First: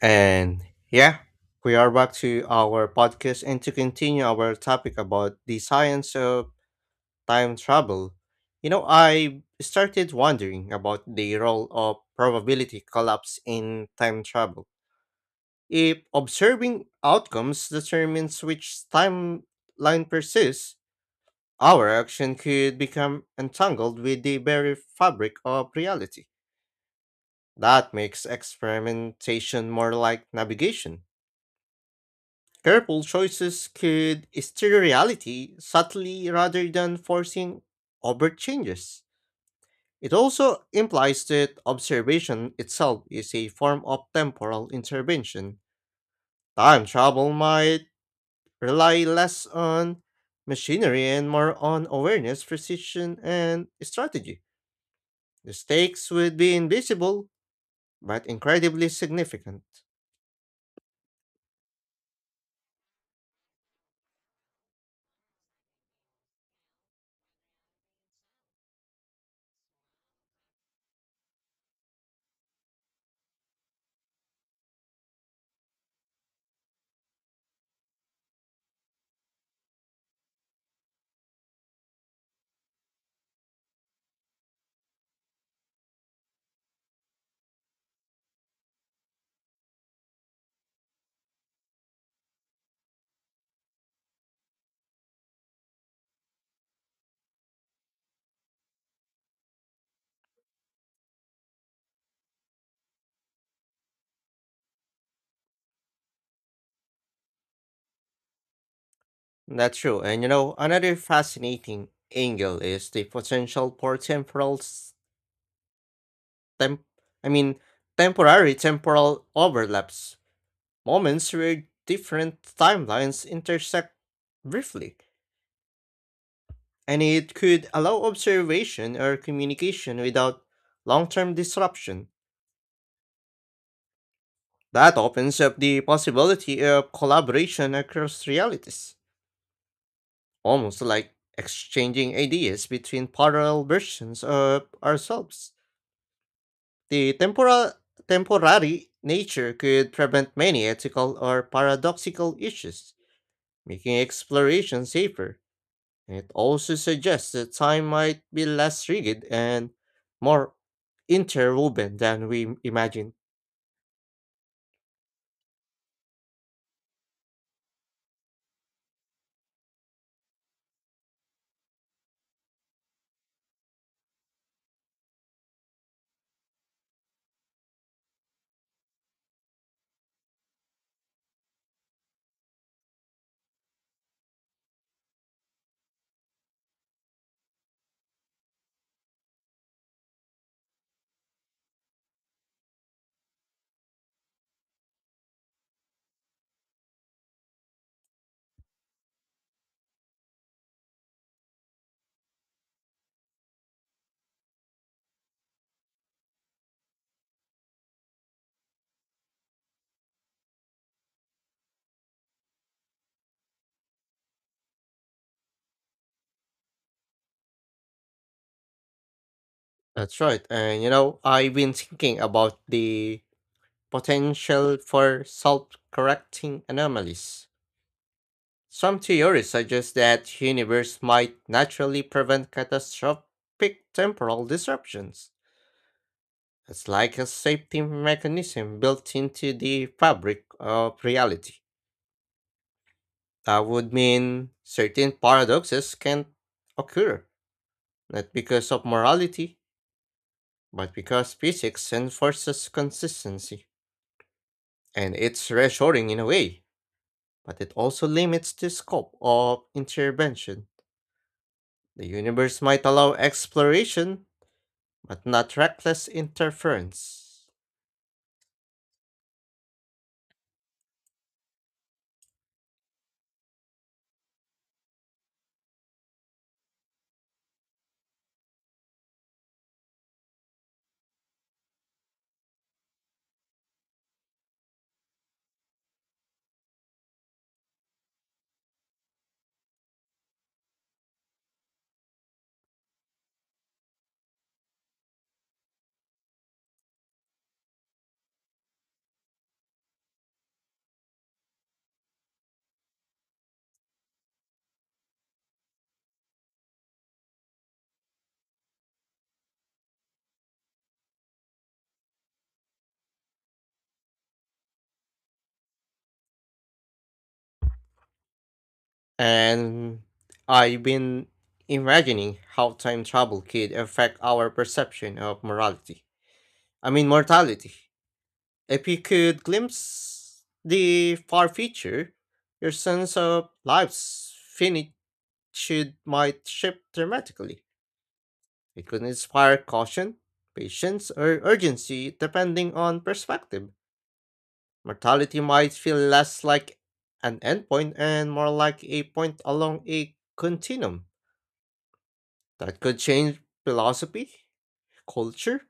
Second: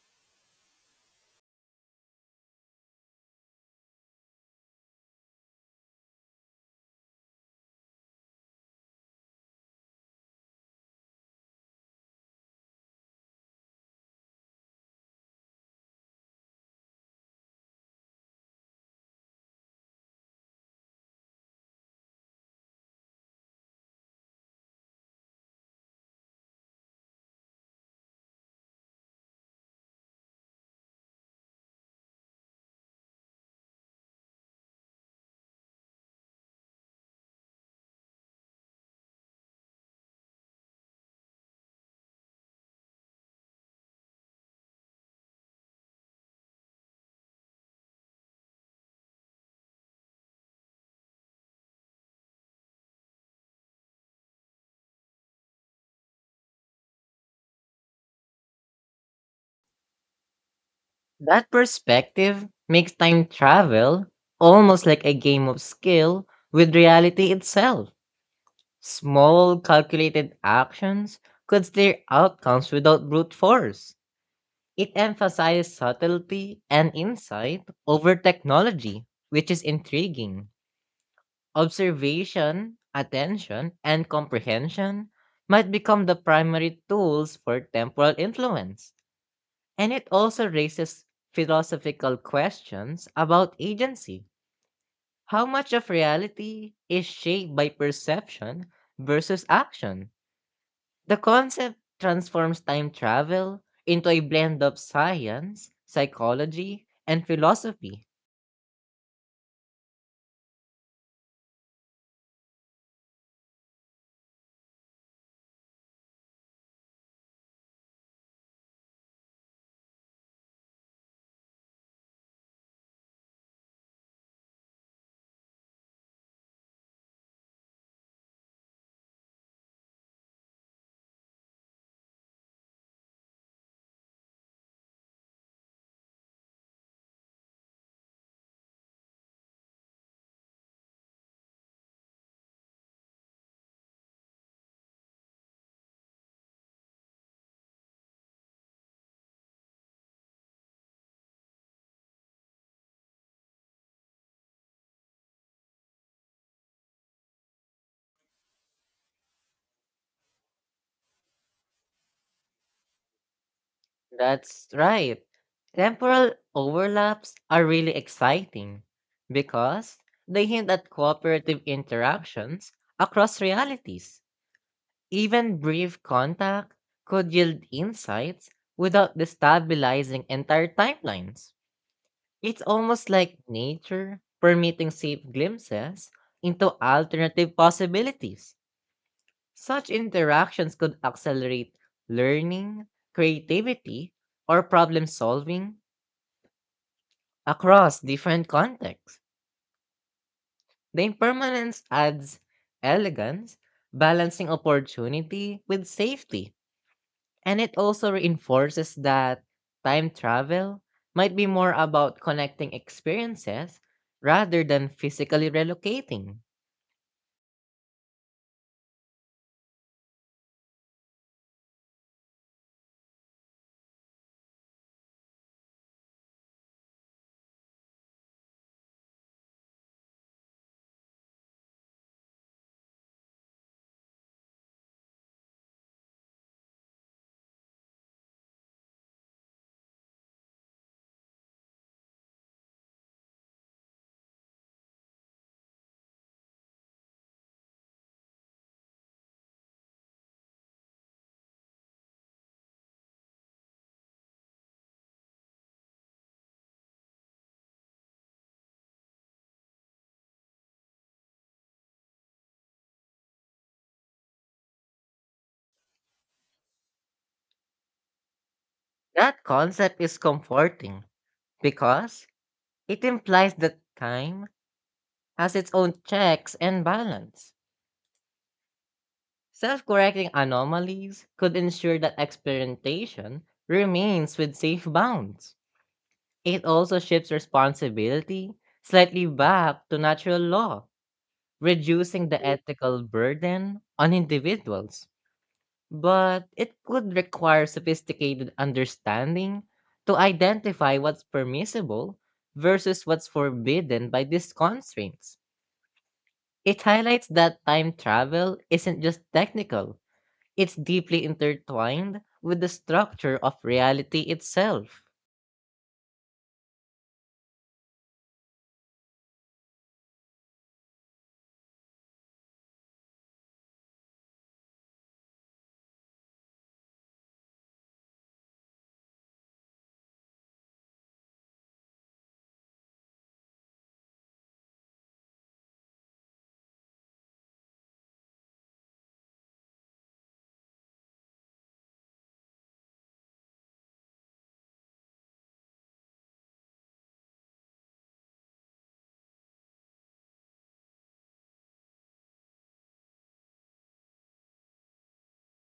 And yeah, we are back to our podcast and to continue our topic about the science of time travel. You know, I started wondering about the role of probability collapse in time travel. If observing outcomes determines which timeline persists, our action could become entangled with the very fabric of reality. That makes experimentation more like navigation. Careful choices could steer reality subtly rather than forcing overt changes. It also implies that observation itself is a form of temporal intervention. Time travel might rely less on machinery and more on awareness, precision, and strategy. The stakes would be invisible, but incredibly significant. That perspective makes time travel almost like a game of skill with reality itself. Small, calculated actions could steer outcomes without brute force. It emphasizes subtlety and insight over technology, which is intriguing. Observation, attention, and comprehension might become the primary tools for temporal influence. And it also raises philosophical questions about agency. How much of reality is shaped by perception versus action? The concept transforms time travel into a blend of science, psychology, and philosophy. That's true. And you know, another fascinating angle is the potential for temporal tem- I mean, temporary temporal overlaps, moments where different timelines intersect briefly, and it could allow observation or communication without long term disruption. That opens up the possibility of collaboration across realities, almost like exchanging ideas between parallel versions of ourselves. The temporal temporary nature could prevent many ethical or paradoxical issues making exploration safer. And it also suggests that time might be less rigid and more interwoven than we imagine. That's right. Temporal overlaps are really exciting because they hint at cooperative interactions across realities. Even brief contact could yield insights without destabilizing entire timelines. It's almost like nature permitting safe glimpses into alternative possibilities. Such interactions could accelerate learning, creativity, or problem solving across different contexts. The impermanence adds elegance, balancing opportunity with safety. And it also reinforces that time travel might be more about connecting experiences rather than physically relocating. That's right. And you know, I've been thinking about the potential for self-correcting anomalies. Some theories suggest that universe might naturally prevent catastrophic temporal disruptions. It's like a safety mechanism built into the fabric of reality. That would mean certain paradoxes can occur, not because of morality, but because physics enforces consistency. And it's reassuring in a way, but it also limits the scope of intervention. The universe might allow exploration, but not reckless interference. That concept is comforting because it implies that time has its own checks and balance. Self correcting anomalies could ensure that experimentation remains with safe bounds. It also shifts responsibility slightly back to natural law reducing the ethical burden on individuals, but it could require sophisticated understanding to identify what's permissible versus what's forbidden by these constraints. It highlights that time travel isn't just technical, it's deeply intertwined with the structure of reality itself. And I've been imagining how time travel could affect our perception of mortality. If you could glimpse the far future, your sense of life's finitude might shift dramatically. It could inspire caution, patience, or urgency depending on perspective. Mortality might feel less like an endpoint and more like a point along a continuum that could change philosophy, culture,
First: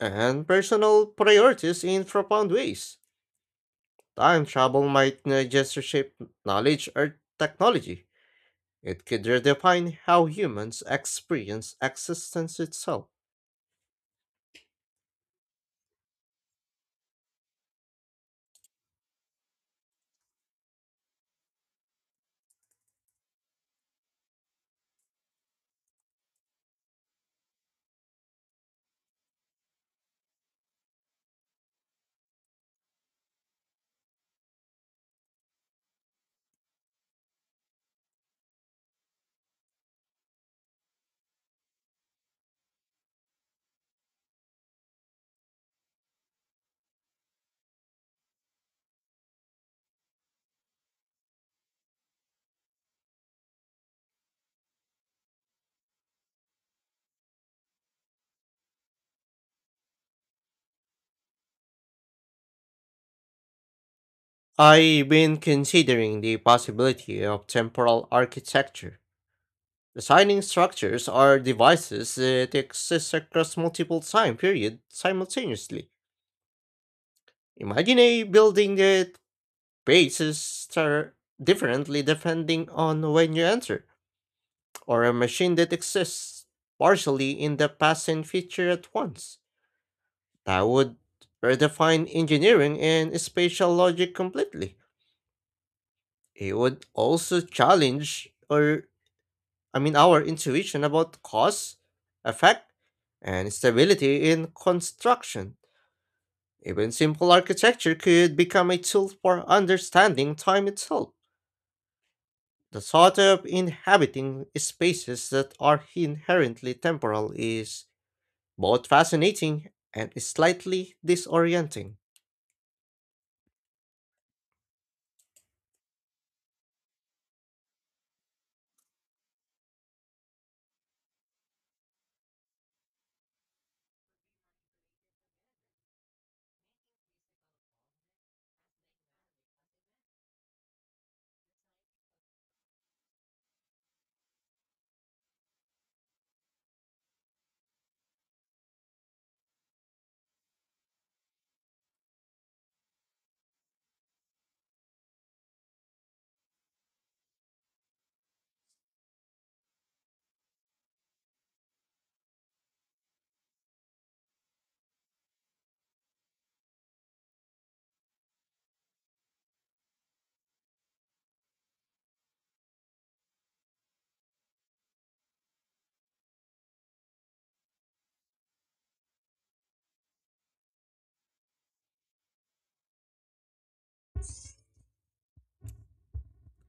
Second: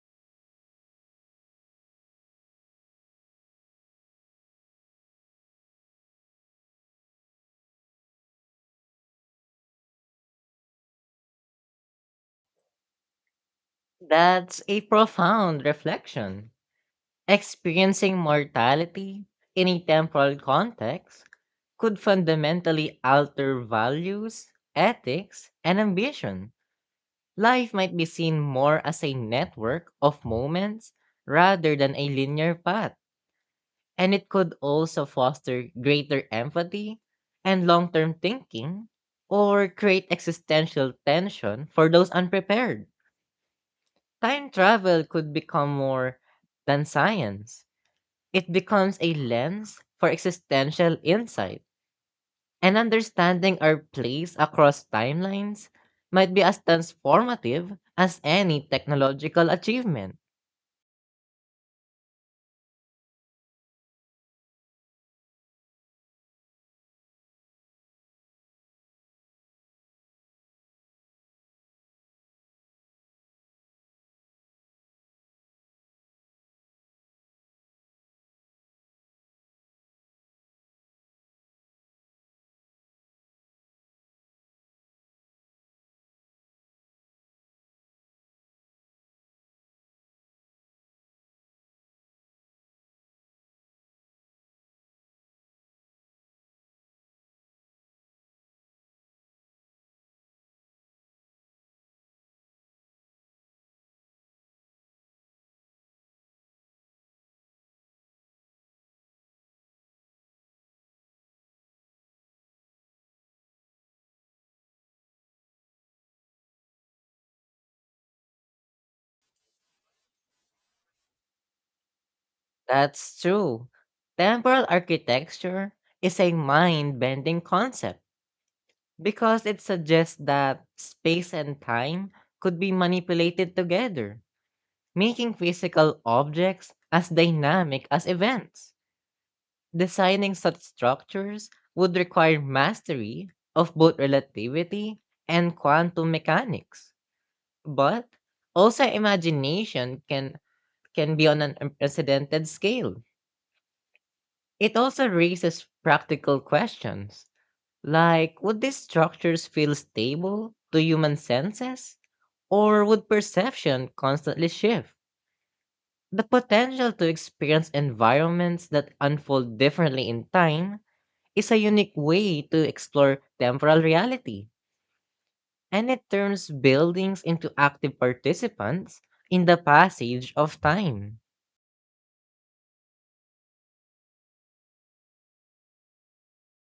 and personal priorities in profound ways. Time travel might not just reshape knowledge or technology. It could redefine how humans experience existence itself. That's a profound reflection. Experiencing mortality in a temporal context could fundamentally alter values, ethics, and ambition. Life might be seen more as a network of moments rather than a linear path, and it could also foster greater empathy and long term thinking or create existential tension for those unprepared. Time travel could become more than science it becomes a lens for existential insight, and understanding our place across timelines might be as transformative as any technological achievement. I've been considering the possibility of temporal architecture, designing structures or devices that exist across multiple time periods simultaneously. Imagine a building that faces differently depending on when you enter or a machine that exists partially in the past and future at once. That would redefine engineering and spatial logic completely. It would also challenge or I mean our intuition about cause, effect, and stability in construction. Even simple architecture could become a tool for understanding time itself. The thought of inhabiting spaces that are inherently temporal is both fascinating and slightly disorienting. That's true. Temporal architecture is a mind bending concept because it suggests that space and time could be manipulated together, making physical objects as dynamic as events. Designing such structures would require mastery of both relativity and quantum mechanics, but also imagination can be on an unprecedented scale. It also raises practical questions like would these structures feel stable to human senses or would perception constantly shift? The potential to experience environments that unfold differently in time is a unique way to explore temporal reality, and it turns buildings into active participants in the passage of time.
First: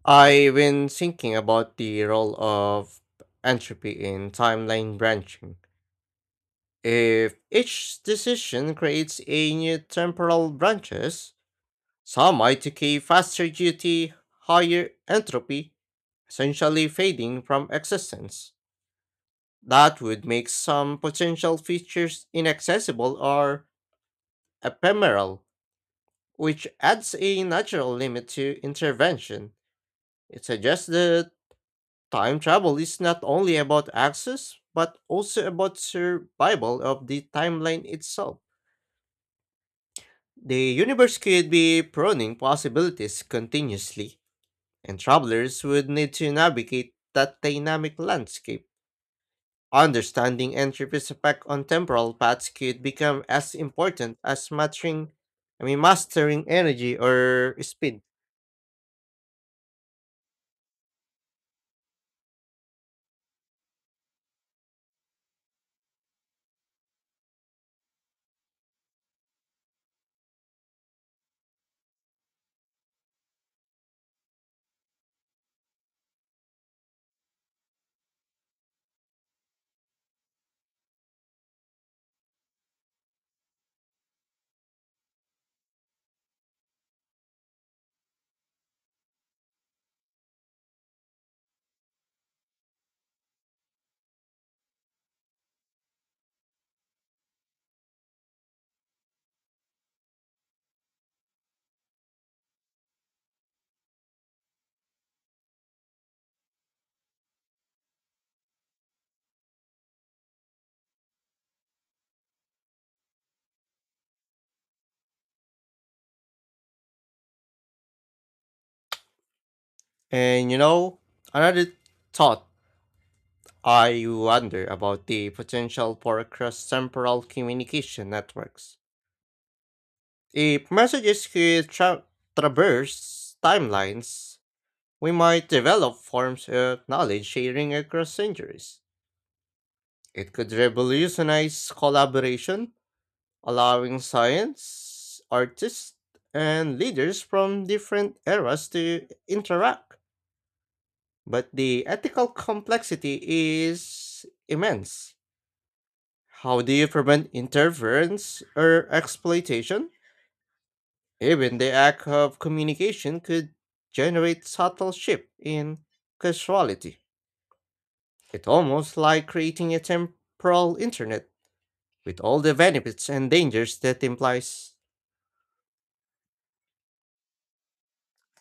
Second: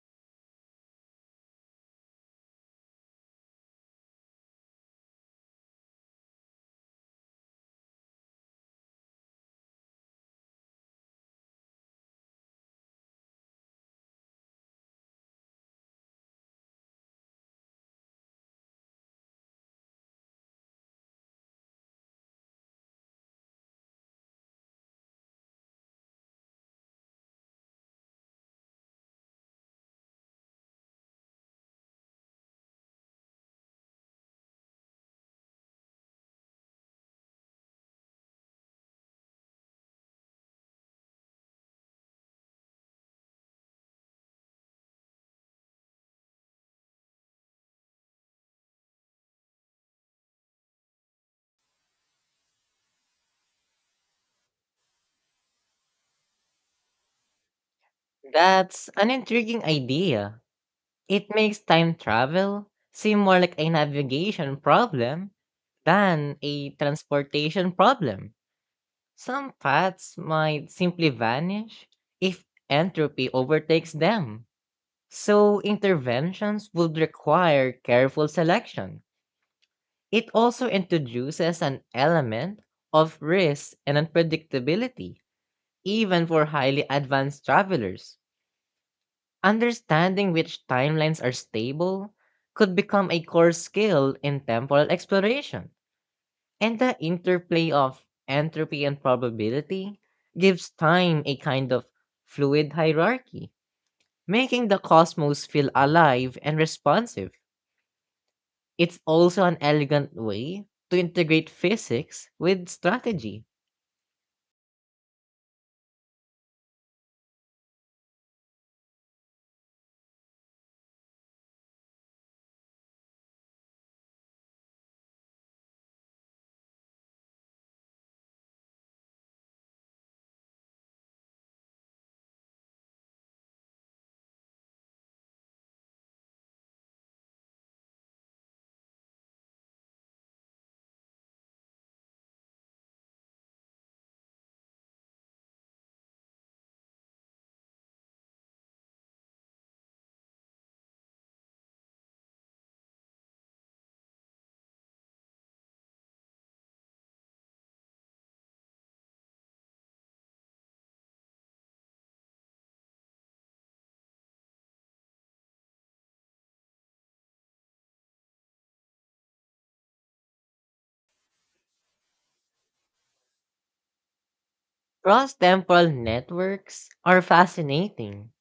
I've been thinking about the role of entropy in timeline branching. If each decision creates a new temporal branches, some might decay faster due to higher entropy, essentially fading from existence. That would make some potential features inaccessible or ephemeral, which adds a natural limit to intervention. It suggests that time travel is not only about access, but also about survival of the timeline itself. The universe could be proning possibilities continuously, and travelers would need to navigate that dynamic landscape. Understanding entropy's effect on temporal paths could become as important as mastering energy or speed. That's an intriguing idea. It makes time travel seem more like a navigation problem than a transportation problem. Some paths might simply vanish if entropy overtakes them, so interventions would require careful selection. It also introduces an element of risk and unpredictability, even for highly advanced travelers. Understanding which timelines are stable could become a core skill in temporal exploration, and the interplay of entropy and probability gives time a kind of fluid hierarchy, making the cosmos feel alive and responsive. It's also an elegant way to integrate physics with strategy. And you know, another thought, I wonder about the potential for cross-temporal communication networks. If messages could traverse timelines, we might develop forms of knowledge sharing across centuries. It could revolutionize collaboration, allowing science, artists, and leaders from different eras to interact. But the ethical complexity is immense. How do you prevent interference or exploitation? Even the act of communication could generate subtle shift in causality. It's almost like creating a temporal internet with all the benefits and dangers that implies. Cross temporal networks are fascinating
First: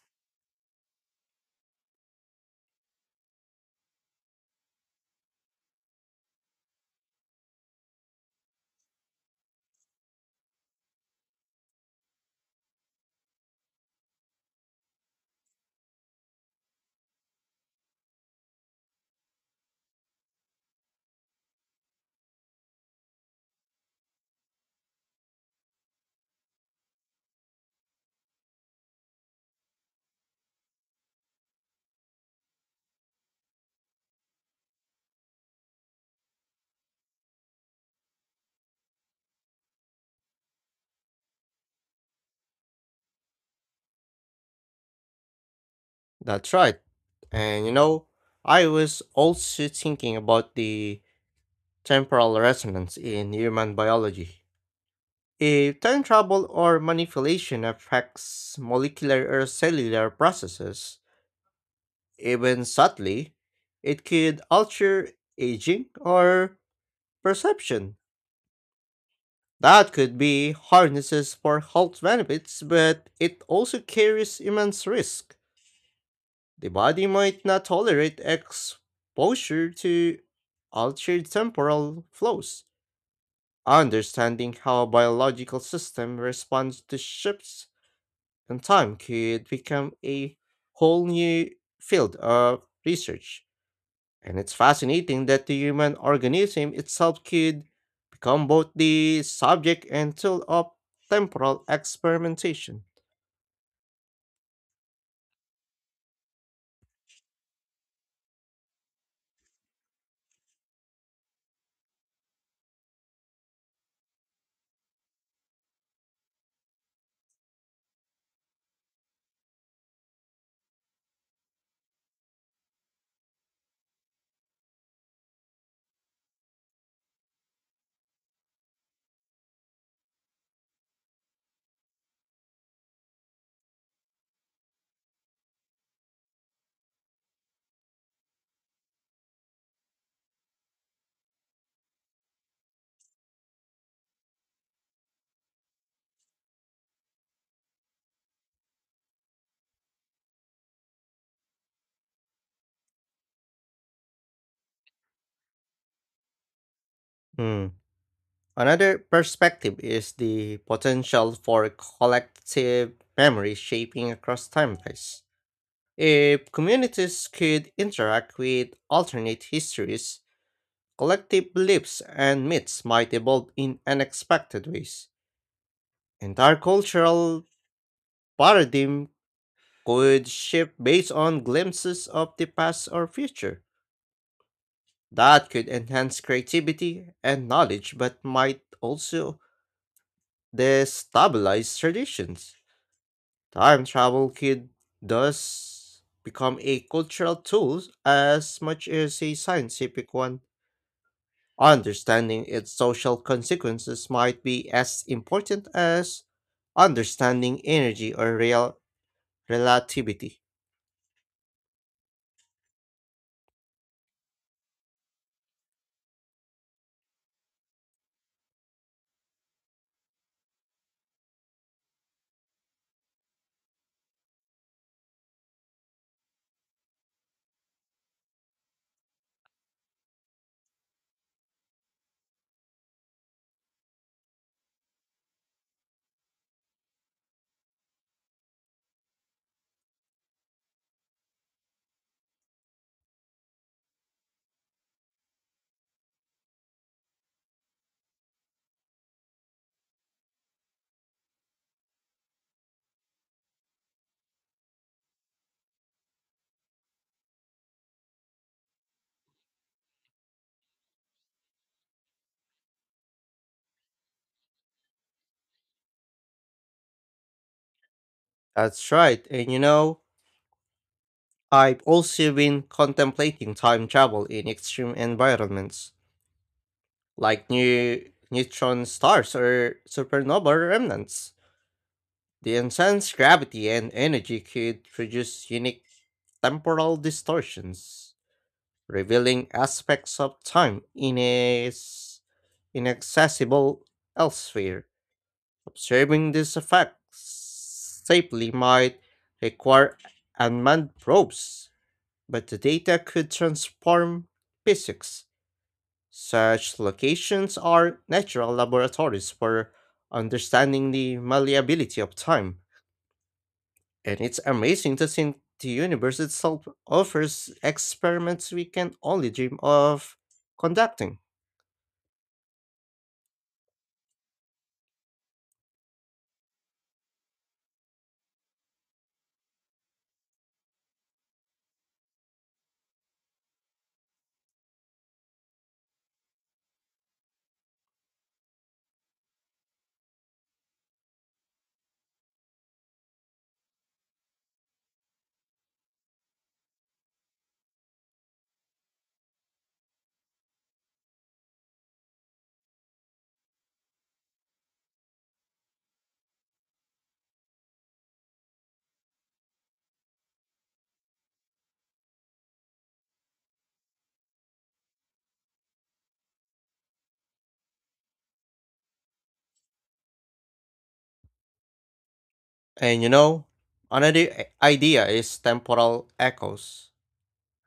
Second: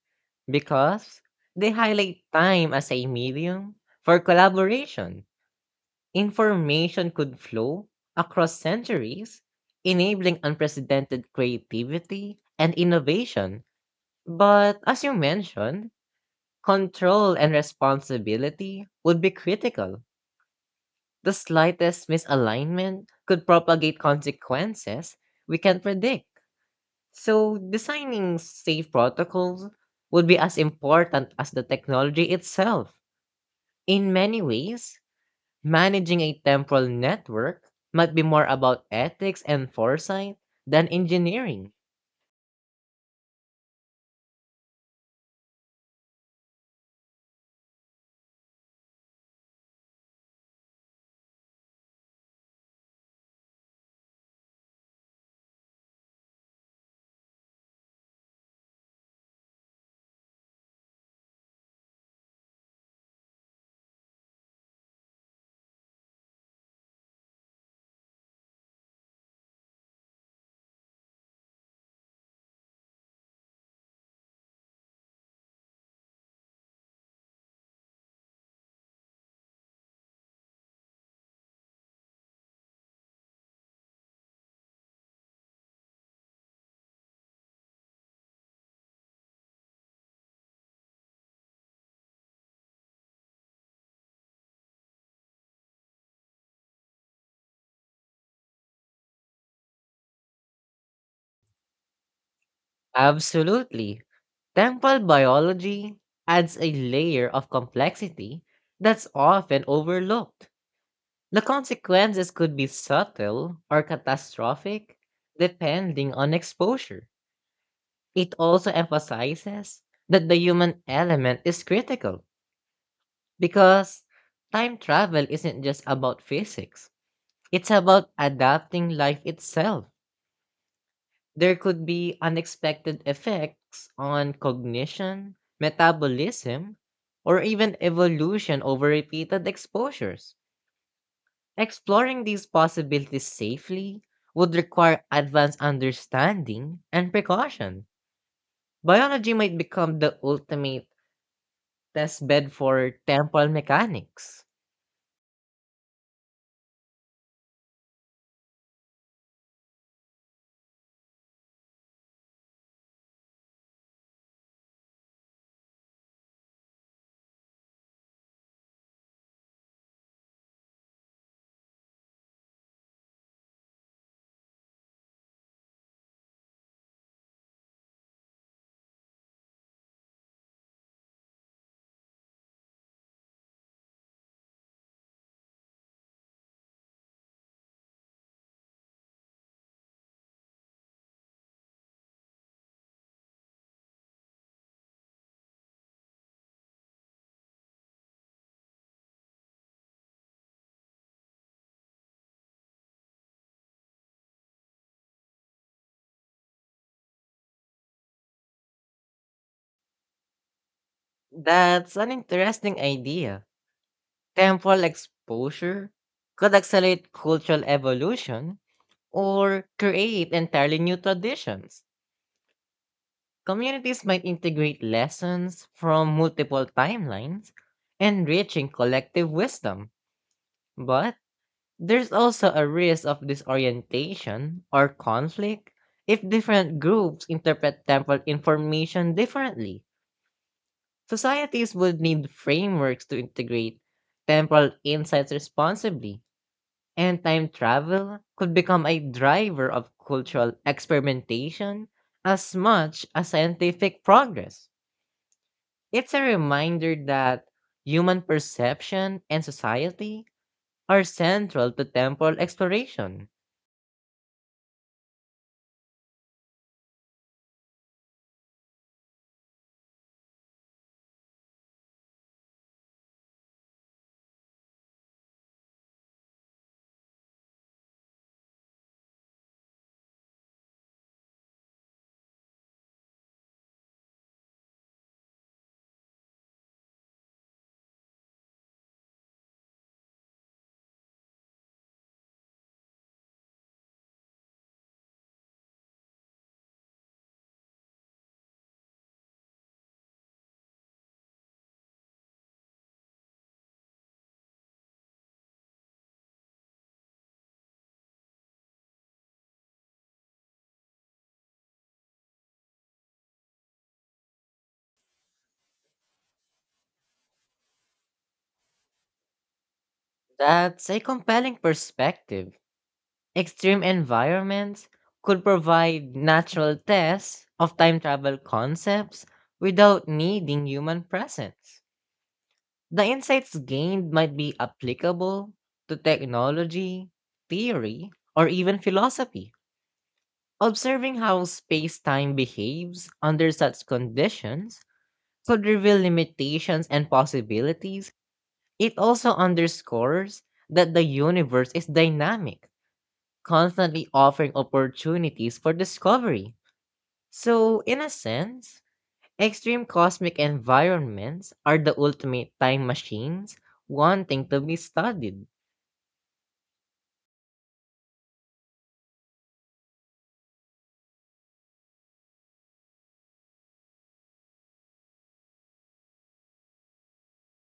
because they highlight time as a medium for collaboration. Information could flow across centuries, enabling unprecedented creativity and innovation. But as you mentioned, control and responsibility would be critical. The slightest misalignment could propagate consequences we can not predict. So, designing safe protocols would be as important as the technology itself. In many ways, managing a temporal network might be more about ethics and foresight than engineering. That's right. And you know, I was also thinking about the temporal resonance in human biology. If time travel or manipulation affects molecular or cellular processes, even subtly, it could alter aging or perception. That could be harnesses for health benefits, but it also carries immense risk. The body might not tolerate exposure to altered temporal flows. Understanding how a biological system responds to shifts in time could become a whole new field of research. And it's fascinating that the human organism itself could become both the subject and tool of temporal experimentation. Absolutely. Temporal biology adds a layer of complexity that's often overlooked. The consequences could be subtle or catastrophic depending on exposure. It also emphasizes that the human element is critical because time travel isn't just about physics, it's about adapting life itself. There could be unexpected effects on cognition, metabolism, or even evolution over repeated exposures. Exploring these possibilities safely would require advanced understanding and precaution. Biology might become the ultimate test bed for temple mechanics. Hmm. Another perspective is the potential for collective memory shaping across timelines. If communities could interact with alternate histories, collective beliefs and myths might evolve in unexpected ways. Entire cultural paradigm could shift based on glimpses of the past or future. That could enhance creativity and knowledge, but might also destabilize traditions. Time travel could thus become a cultural tool as much as a scientific one. Understanding its social consequences might be as important as understanding energy or real relativity. That's an interesting idea. Temple exposure could accelerate cultural evolution or create entirely new traditions. Communities might integrate lessons from multiple timelines, enriching collective wisdom. But there's also a risk of disorientation or conflict if different groups interpret temple information differently. Societies would need frameworks to integrate temporal insights responsibly, and time travel could become a driver of cultural experimentation as much as scientific progress. It's a reminder that human perception and society are central to temporal exploration. That's right, and you know, I've also been contemplating time travel in extreme environments, like new neutron stars or supernova remnants. The intense gravity and energy could produce unique temporal distortions, revealing aspects of time in inaccessible elsewhere. Observing these effects safely might require unmanned probes, but the data could transform physics. Such locations are natural laboratories for understanding the malleability of time. And it's amazing to think the universe itself offers experiments we can only dream of That's a conducting. compelling perspective. Extreme environments could provide natural tests of time travel concepts without needing human presence. The insights gained might be applicable to technology, theory, or even philosophy. Observing how space time behaves under such conditions could reveal limitations and possibilities. It also underscores that the universe is dynamic constantly offering opportunities for discovery. So, in a sense, extreme cosmic environments are the ultimate time machines wanting to be studied. And you know, another idea is temporal echoes,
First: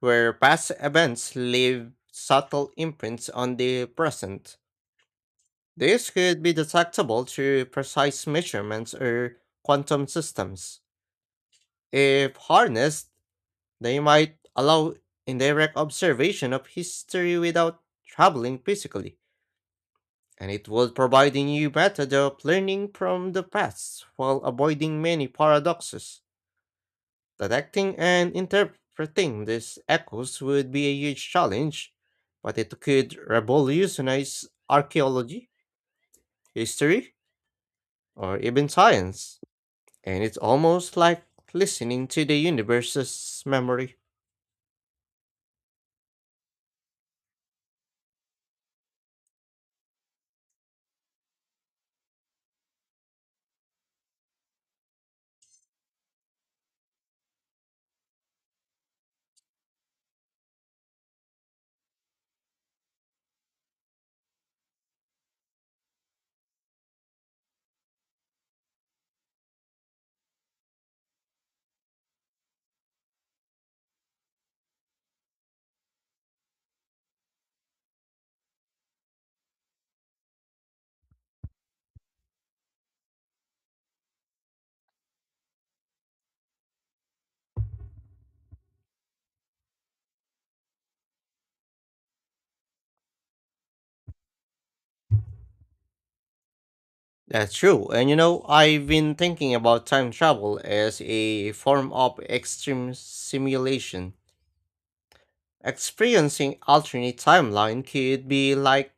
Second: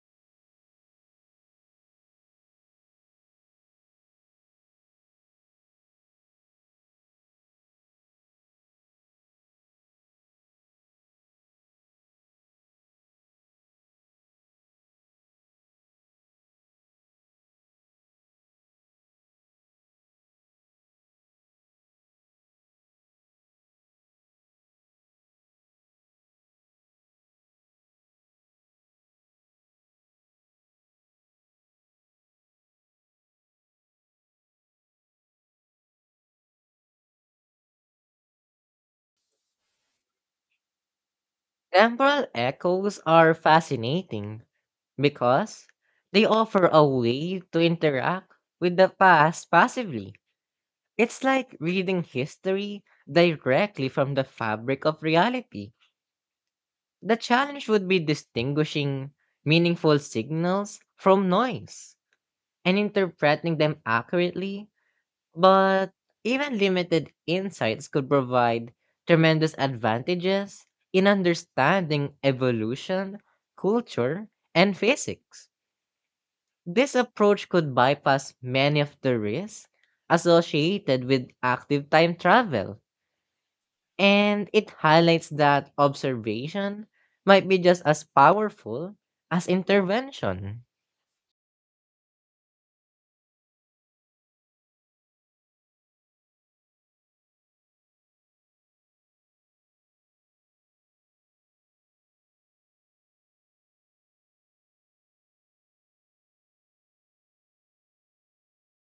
where past events leave subtle imprints on the present. These could be detectable through precise measurements or quantum systems. If harnessed, they might allow indirect observation of history without traveling physically, and it would provide a new method of learning from the past while avoiding many paradoxes. Detecting and interpreting these echoes would be a huge challenge, but it could revolutionize archaeology, history, or even science. And it's almost like listening to Temporal the echoes are universe's memory. fascinating because they offer a way to interact with the past passively. It's like reading history directly from the fabric of reality. The challenge would be distinguishing meaningful signals from noise and interpreting them accurately, but even limited insights could provide tremendous advantages in understanding evolution, culture, and physics. This approach could bypass many of the risks associated with active time travel and it highlights that observation might be just as powerful as intervention. That's true. And you know, I've been thinking about time travel as a form of extreme simulation. Experiencing alternate timeline could be like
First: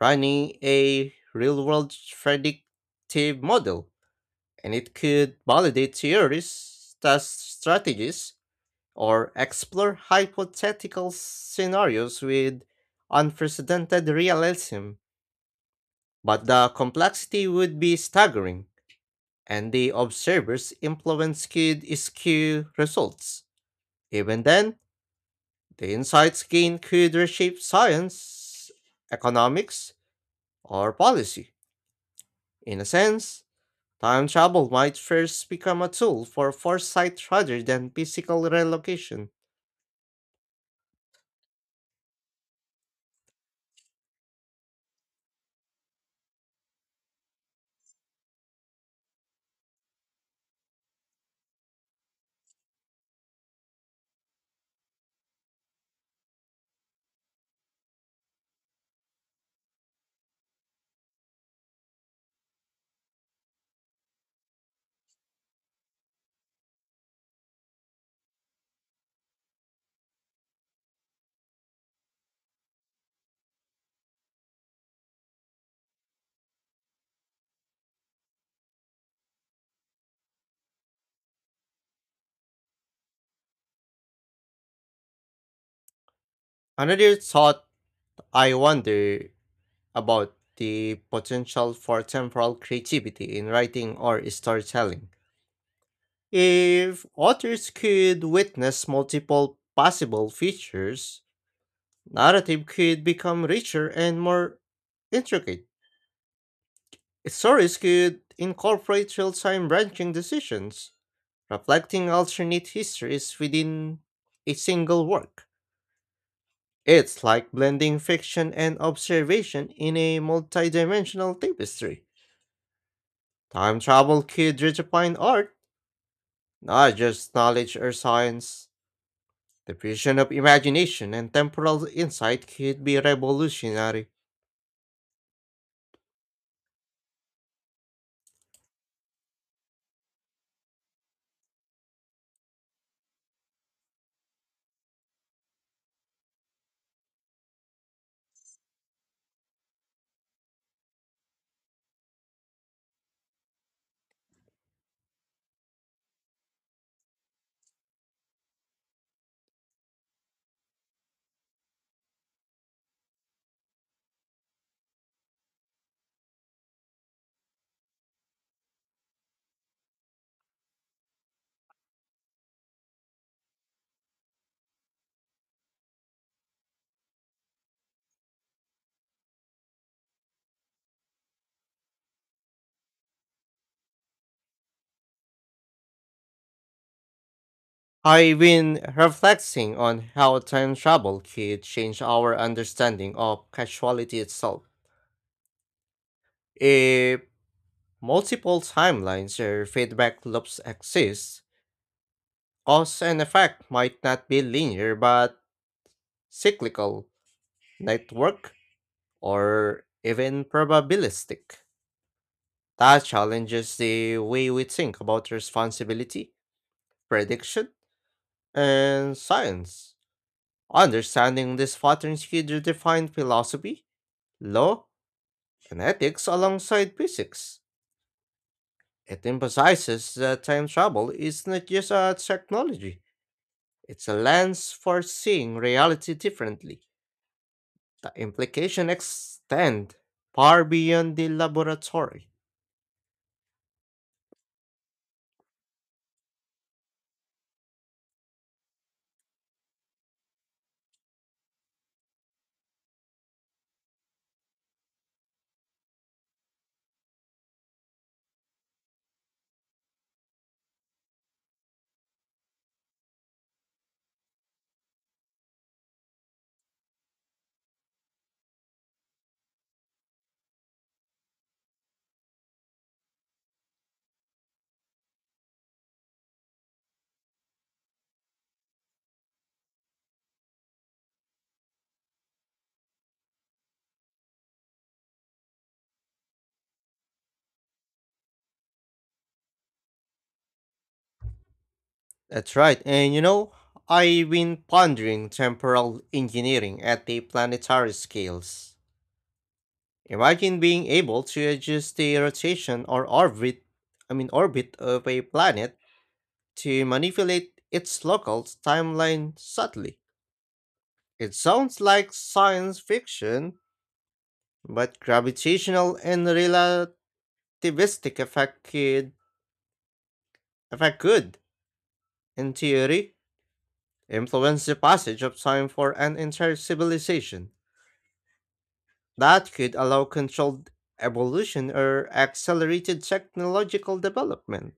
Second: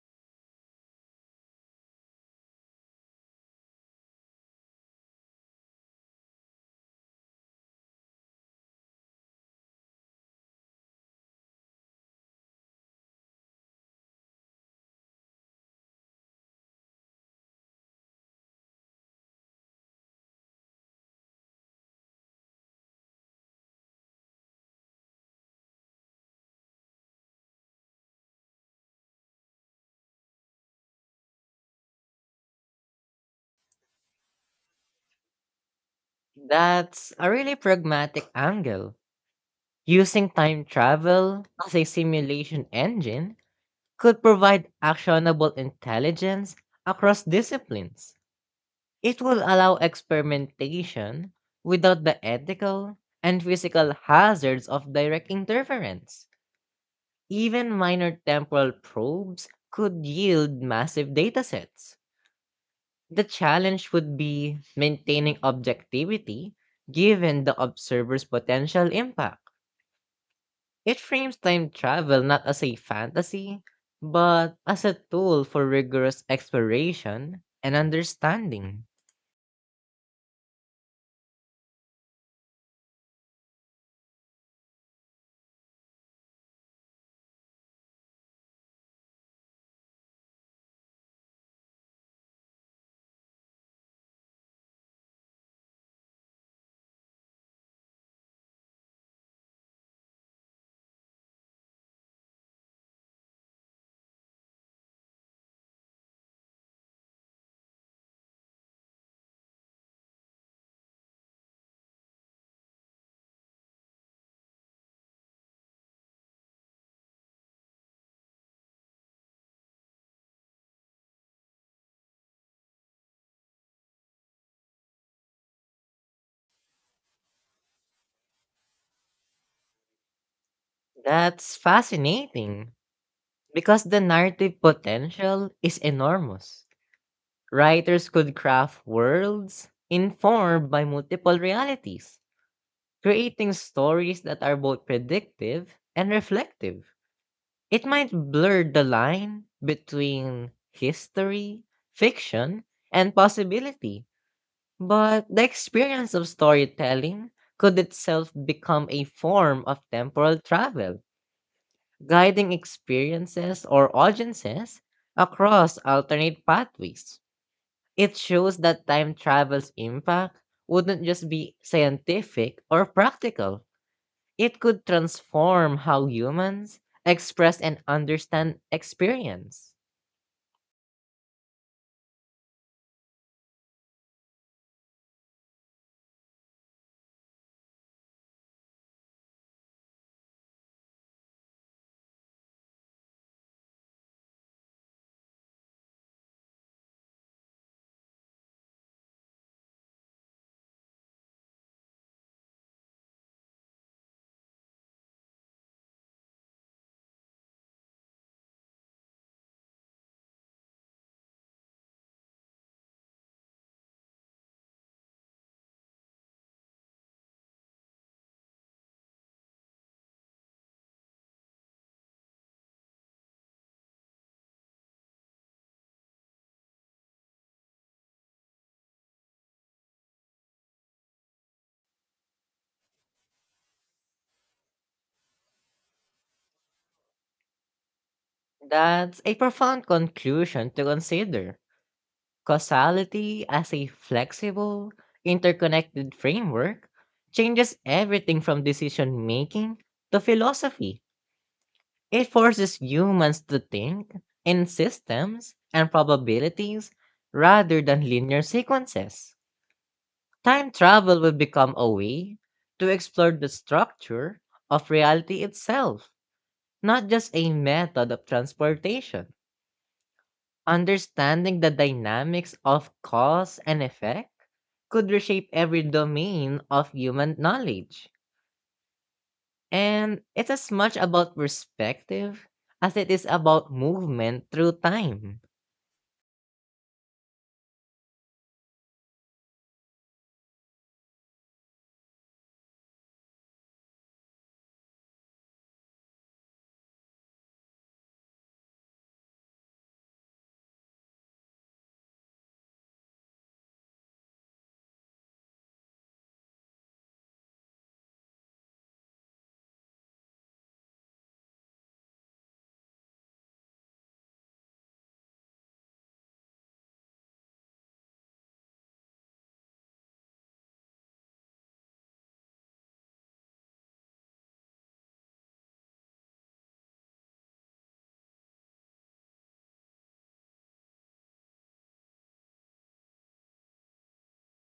running a real world predictive model, and it could validate theories, test strategies, or explore hypothetical scenarios with unprecedented realism. But the complexity would be staggering, and the observer's influence could skew results. Even then, the insights gained could reshape science, economics, or policy. In a sense, time travel might first become a tool for That's foresight a really rather than pragmatic physical angle. relocation. Using time travel as a simulation engine could provide actionable intelligence across disciplines. It will allow experimentation without the ethical and physical hazards of direct interference. Even minor temporal probes could yield massive datasets. The challenge would be maintaining objectivity given the observer's potential impact. It frames time travel not as a fantasy, but as a tool for rigorous exploration and understanding. Another thought, I wonder about the potential for temporal creativity in writing or storytelling. If authors could witness multiple possible features, narrative could become richer and more intricate. Stories could incorporate real time branching decisions, reflecting alternate histories within a single work. It's like blending fiction and observation in a multidimensional tapestry. Time travel could redefine art, not just knowledge or science. The fusion of imagination and That's temporal insight fascinating could be because the revolutionary. narrative potential is enormous. Writers could craft worlds informed by multiple realities creating stories that are both predictive and reflective. It might blur the line between history, fiction, and possibility, but the experience of storytelling could itself become a form of temporal travel, guiding experiences or audiences across alternate pathways. It shows that time travel's impact wouldn't just be scientific or practical it could transform how humans express and understand experience. I've been reflecting on how time travel could change our understanding of causality itself. If multiple timelines or feedback loops exist, cause and effect might not be linear but cyclical, network, or even probabilistic. That challenges the way we think about responsibility, prediction, and science. Understanding these patterns could redefine philosophy, law, and ethics alongside physics. It emphasizes that time travel is not just a technology, it's a lens for seeing reality differently. The implications That's a profound extend far conclusion to beyond the consider. laboratory. Causality as a flexible, interconnected framework changes everything from decision making to philosophy. It forces humans to think in systems and probabilities rather than linear sequences. Time travel will become a way to explore the structure of reality itself, not just a method of transportation. Understanding the dynamics of cause and effect could reshape every domain of human knowledge. And it's as much about perspective as it is about movement through time. That's right. And you know, I've been pondering temporal engineering at the planetary scales. Imagine being able to adjust the rotation or orbit, I mean orbit of a planet to manipulate its local timeline subtly. It sounds like science fiction, but gravitational and relativistic effect could, effect could, in theory, influence the passage of time for an entire civilization. That could allow controlled evolution or accelerated technological development.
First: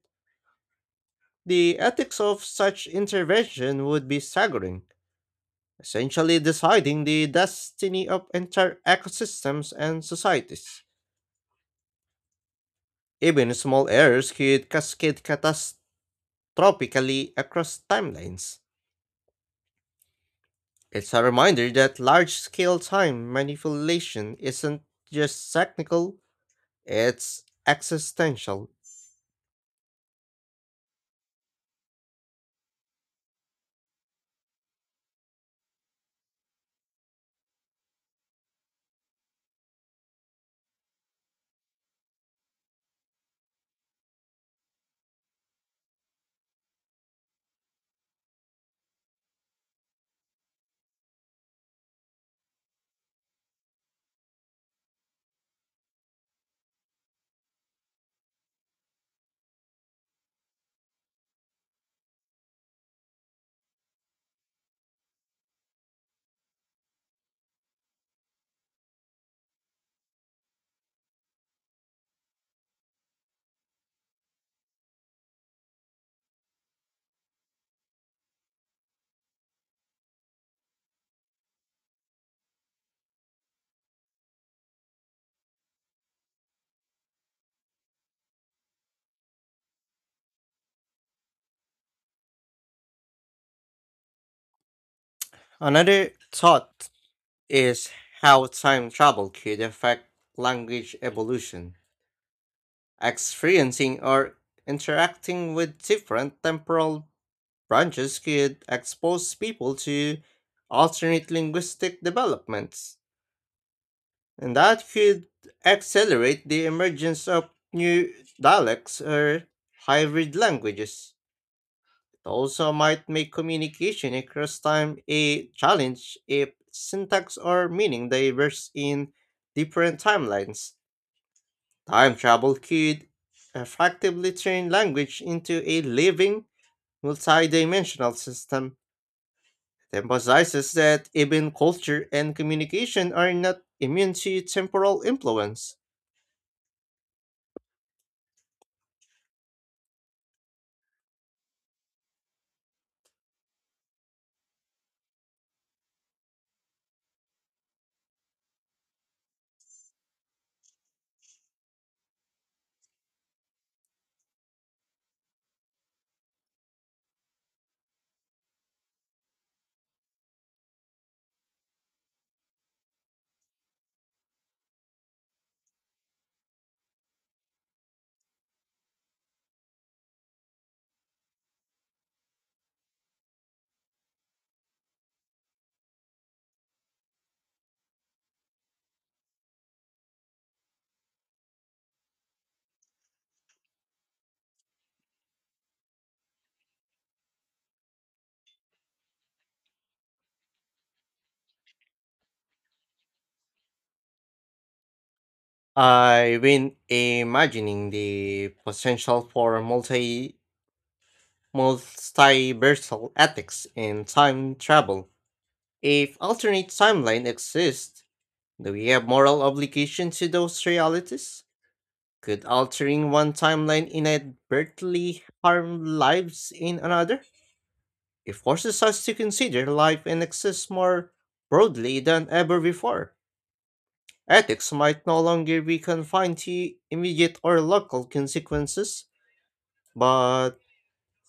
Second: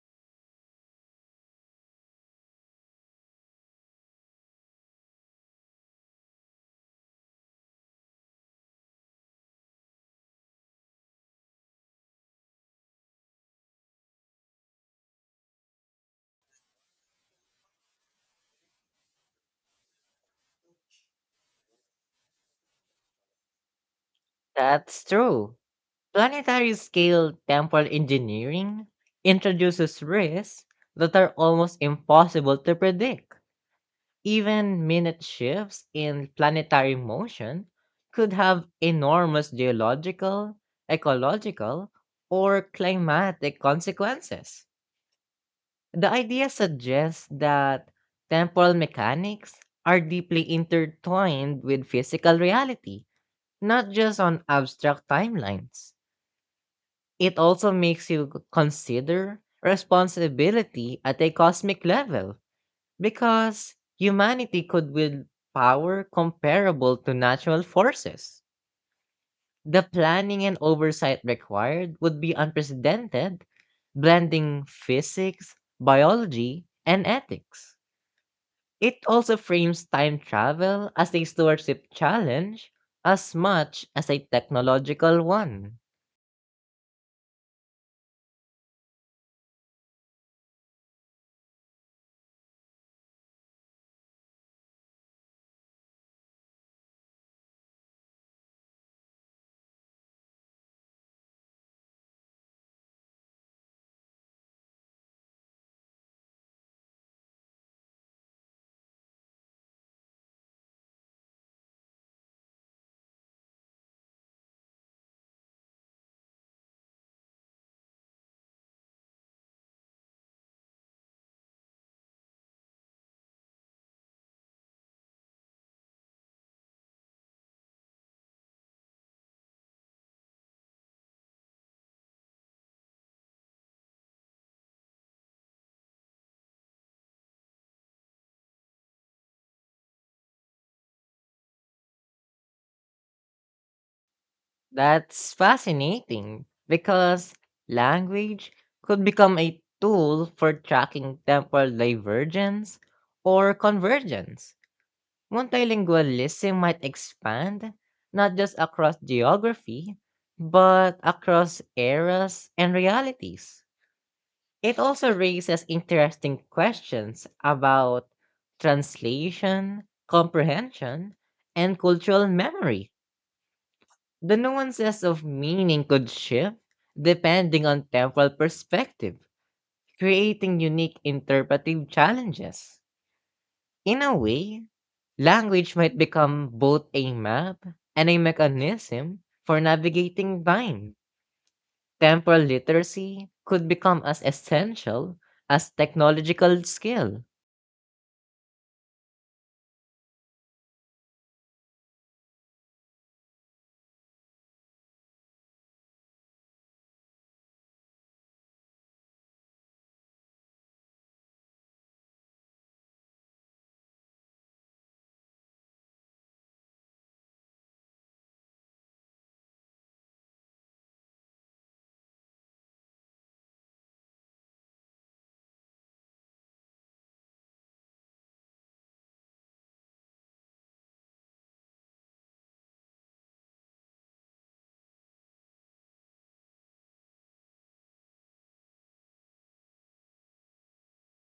The ethics of such intervention would be staggering, essentially deciding the destiny of entire ecosystems and societies. Even small errors could cascade catastrophically across timelines. It's a reminder that large scale time manipulation isn't That's just true. technical, Planetary scale it's temporal existential. engineering introduces risks that are almost impossible to predict. Even minute shifts in planetary motion could have enormous geological, ecological, or climatic consequences. The idea suggests that temporal mechanics are deeply intertwined with physical reality, not just on abstract timelines. It also makes you consider responsibility at a cosmic level because humanity could wield power comparable to natural forces. The planning and oversight required would be unprecedented, blending physics, biology, and ethics. It also frames time travel as a stewardship challenge as much as a technological one. Another thought is how time travel could affect language evolution. Experiencing or interacting with different temporal branches could expose people to alternate linguistic developments, and that could accelerate the emergence of new dialects or hybrid languages. It also might make communication across time a challenge if syntax or meaning diverge in different timelines. Time travel could effectively turn language into a living, multidimensional system. It emphasizes that even culture and communication are not immune to temporal That's influence. fascinating because language could become a tool for tracking temporal divergence or convergence. Multilingualism might expand not just across geography, but across eras and realities. It also raises interesting questions about translation, comprehension, and cultural memory. The nuances of meaning could shift depending on temporal perspective, creating unique interpretive challenges. In a way, language might become both a map and a mechanism for navigating time. Temporal literacy could become as essential as technological skill. I when imagining the potential for multiversal ethics in time travel. If alternate timeline exists, do we have moral obligation to those realities? Could altering one timeline inadvertently harm lives in another? It forces us to consider life and exists more broadly than ever before. Ethics might no longer be confined to immediate or local consequences but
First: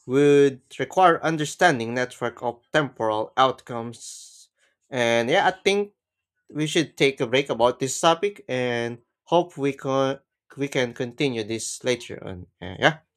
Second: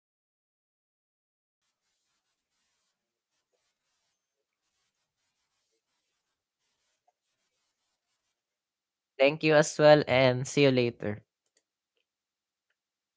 would require understanding network of temporal outcomes. And yeah, I think we should take a break about this topic and Thank you hope we as well, can and see we you can later. continue this later on. Yeah,